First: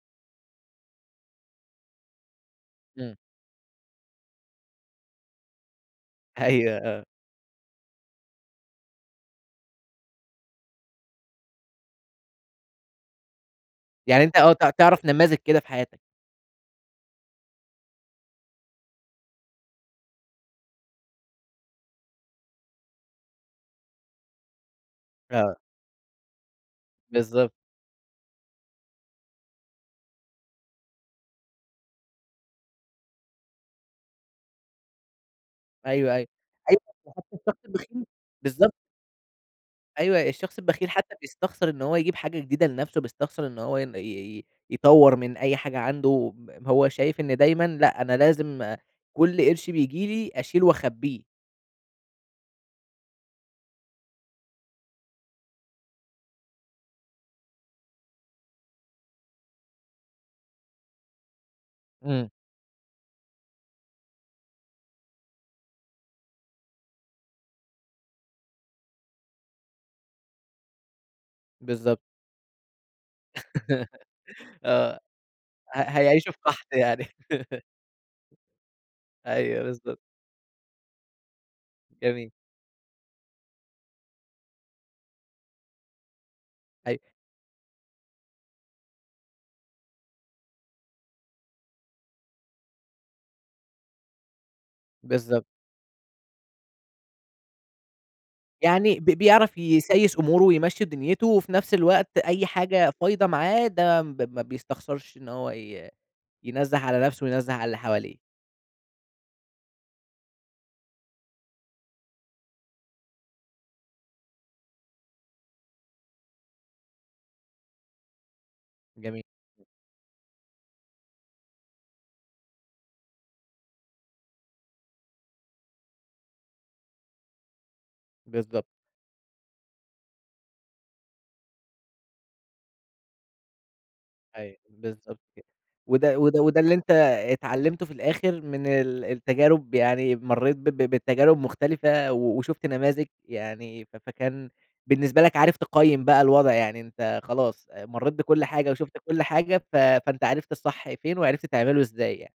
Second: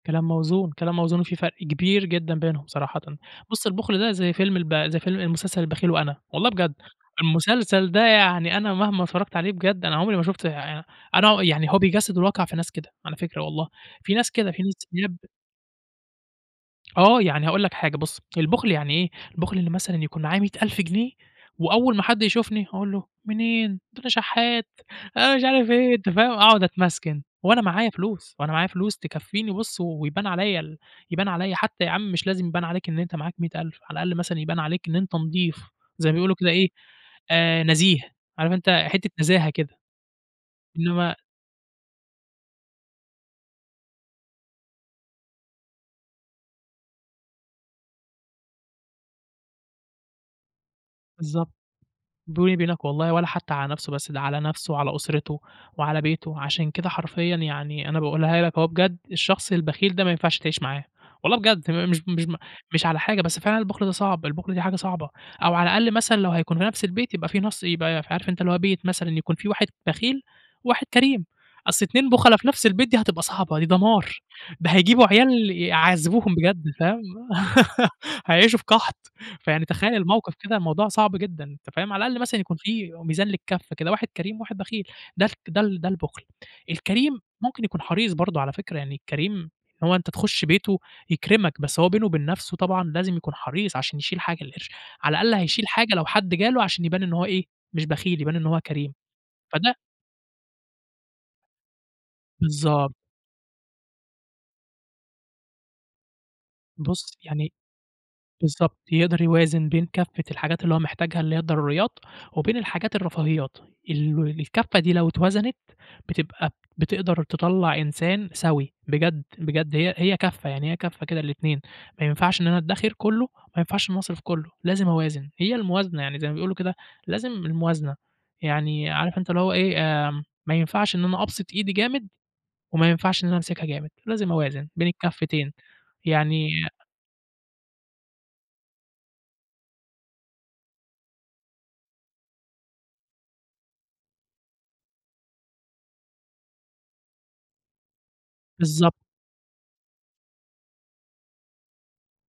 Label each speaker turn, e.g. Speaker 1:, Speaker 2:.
Speaker 1: كلام موزون، كلام موزون، وفي فرق كبير جدًا بينهم صراحةً.
Speaker 2: إمم.
Speaker 1: بُص، البُخل ده زي فيلم الب زي فيلم مسلسل البخيل وأنا، والله بجد.
Speaker 2: أيوه، آه.
Speaker 1: المسلسل ده يعني أنا مهما اتفرّجت عليه بجد أنا عمري ما شُفتش [unintelligible] أنا ع يعني هو بيجسّد الواقع في ناس كده على فكرة والله. في
Speaker 2: يعني
Speaker 1: ناس
Speaker 2: أنت
Speaker 1: كده،
Speaker 2: آه،
Speaker 1: في
Speaker 2: تع
Speaker 1: ناس
Speaker 2: تعرف
Speaker 1: [unintelligible]
Speaker 2: نماذج كده في حياتك.
Speaker 1: آه. يعني هاقول لَك حاجة بُص، البُخل يعني إيه؟ البُخل إن مثلًا يكون معاه 100.000 جنيه، وأول ما حد يشوفني أقول له منين، ده أنا شحّات، أنا مش
Speaker 2: آه.
Speaker 1: عارِف إيه، أنت فاهم؟ أقعد أتمسكن
Speaker 2: بالضبط.
Speaker 1: وأنا معايا فلوس، وأنا معايا فلوس تكفّيني بُص، ويبان عليّا ال يبان عليّا حتّى يا عم مش لازم يبان عليك إن أنت معاك 100.000 على الأقَل مثلًا يبان عليك إن أنت نضيف. زي
Speaker 2: أيوه،
Speaker 1: ما
Speaker 2: أيوه.
Speaker 1: بيقولوا كده إيه
Speaker 2: أيوه ده حتّى
Speaker 1: آآ
Speaker 2: الشخص
Speaker 1: نزيه.
Speaker 2: البخيل،
Speaker 1: عارف أنت
Speaker 2: بالضبط.
Speaker 1: حتّة نزاهة كده.
Speaker 2: أيوه. الشخص البخيل حتّى
Speaker 1: إنّما
Speaker 2: بيستخسر إن هو يجيب حاجة جديدة لنفسه، بيستخسر إن هو ين ي ي يطوَّر من أي حاجة عنده ب هو شايِف إن دايمًا لأ، أنا لازم كل قِرش بييجي لي، أشيله وأخبّيه.
Speaker 1: بالضبط. بيني وبينَك والله ولا حتّى على نفسه بس، ده على نفسه وعلى أسرته وعلى بيته. عشان كده حرفيًا يعني أنا باقولها لك أهو بجد، الشخص البخيل ده ما ينفعش تعيش معاه والله بجد. تم مش ب مش
Speaker 2: إمم.
Speaker 1: ب مش على حاجة، بس فعلًا البُخل ده صعب، البُخل ده حاجة صعبة. أو على الأقل مثلًا لو هيكون في نفس البيت يبقى فيه نُص يبقى عارف أنت اللي هو بيت مثلًا يكون فيه واحد بخيل وواحد كريم، أصل
Speaker 2: بالضبط.
Speaker 1: اتنين بُخلا في نفس البيت دي هتبقى صعبة، دي دمار. ده
Speaker 2: آه.
Speaker 1: هيجيبوا عيال
Speaker 2: ه هيعيشوا
Speaker 1: يعذّبوهم
Speaker 2: في
Speaker 1: بجد
Speaker 2: قَحْط
Speaker 1: فاهم؟
Speaker 2: يعني.
Speaker 1: هيعيشوا في قَحْط.
Speaker 2: أيوه،
Speaker 1: فيعني تخيَّل
Speaker 2: بالضبط.
Speaker 1: الموقف كده، الموضوع صعب جدًا، أنت فاهم؟ على الأقل
Speaker 2: جميل.
Speaker 1: مثلًا يكون فيه ميزان للكف كده، واحد كريم وواحد بخيل. ده خ ده ال ده البُخل.
Speaker 2: أيوه.
Speaker 1: الكريم ممكن يكون حريص برضه على فكرة. يعني الكريم هو أنت تخُش بيته يكرمك، بس هو بينه وبين نفسه طبعًا لازم يكون حريص عشان يشيل حاجة القرش، على الأقل
Speaker 2: بالضبط.
Speaker 1: هيشيل حاجة لو حد جاله، عشان يبان إن هو إيه، مش بخيل، يبان إن هو كريم.
Speaker 2: يعني ب بيعرف
Speaker 1: فده
Speaker 2: يسايس أموره ويمشّي دنيتُه وفي نفس الوقت أي حاجة
Speaker 1: بالضبط.
Speaker 2: فايضة معاه ده ما ب ما بيستخسرش إن هو ي ينزّه على
Speaker 1: بُص،
Speaker 2: نفسه وينزّه
Speaker 1: يعني
Speaker 2: على اللي حواليه.
Speaker 1: بالضبط. يقدر يوازن بين كفّة الحاجات اللي هو محتاجها، اللي هي الضروريات، وبين الحاجات الرفاهيات. ال ول الكفّة دي لو اتوزنت، بتبقى بتقدر تطلّع إنسان سوي. بجد،
Speaker 2: جميل.
Speaker 1: بجد هي هي كفّة، يعني هي كفّة كده للاتنين، ما ينفعش إن أنا أدّخِر كُلّه، وما ينفعش إن أنا أصرف كُلّه، لازم أوازن. هي الموازنة، يعني زي ما بيقولوا كده لازم الموازنة.
Speaker 2: بالضبط.
Speaker 1: يعني عارف أنت اللي هو إيه، آمم ما ينفعش إن أنا أبسط إيدي جامد، وما ينفعش إن أنا أمسكها جامد، لازم
Speaker 2: أيوه،
Speaker 1: أوازن بين
Speaker 2: بالضبط كده.
Speaker 1: الكفّتين.
Speaker 2: وده وده
Speaker 1: يعني
Speaker 2: وده اللي أنت اتعلّمته في الآخر من ال التجارب، يعني مرّيت ب ب بتجارب مختلفة و وشُفت نماذج يعني ف فكان بالنسبة لك عارف تقيِّم بقى الوضع. يعني أنت خلاص أ مرّيت بكُل حاجة
Speaker 1: بالضبط.
Speaker 2: وشُفت كُل حاجة، ف فأنت عرفت الصح فين وعرفت تعمله إزاي يعني.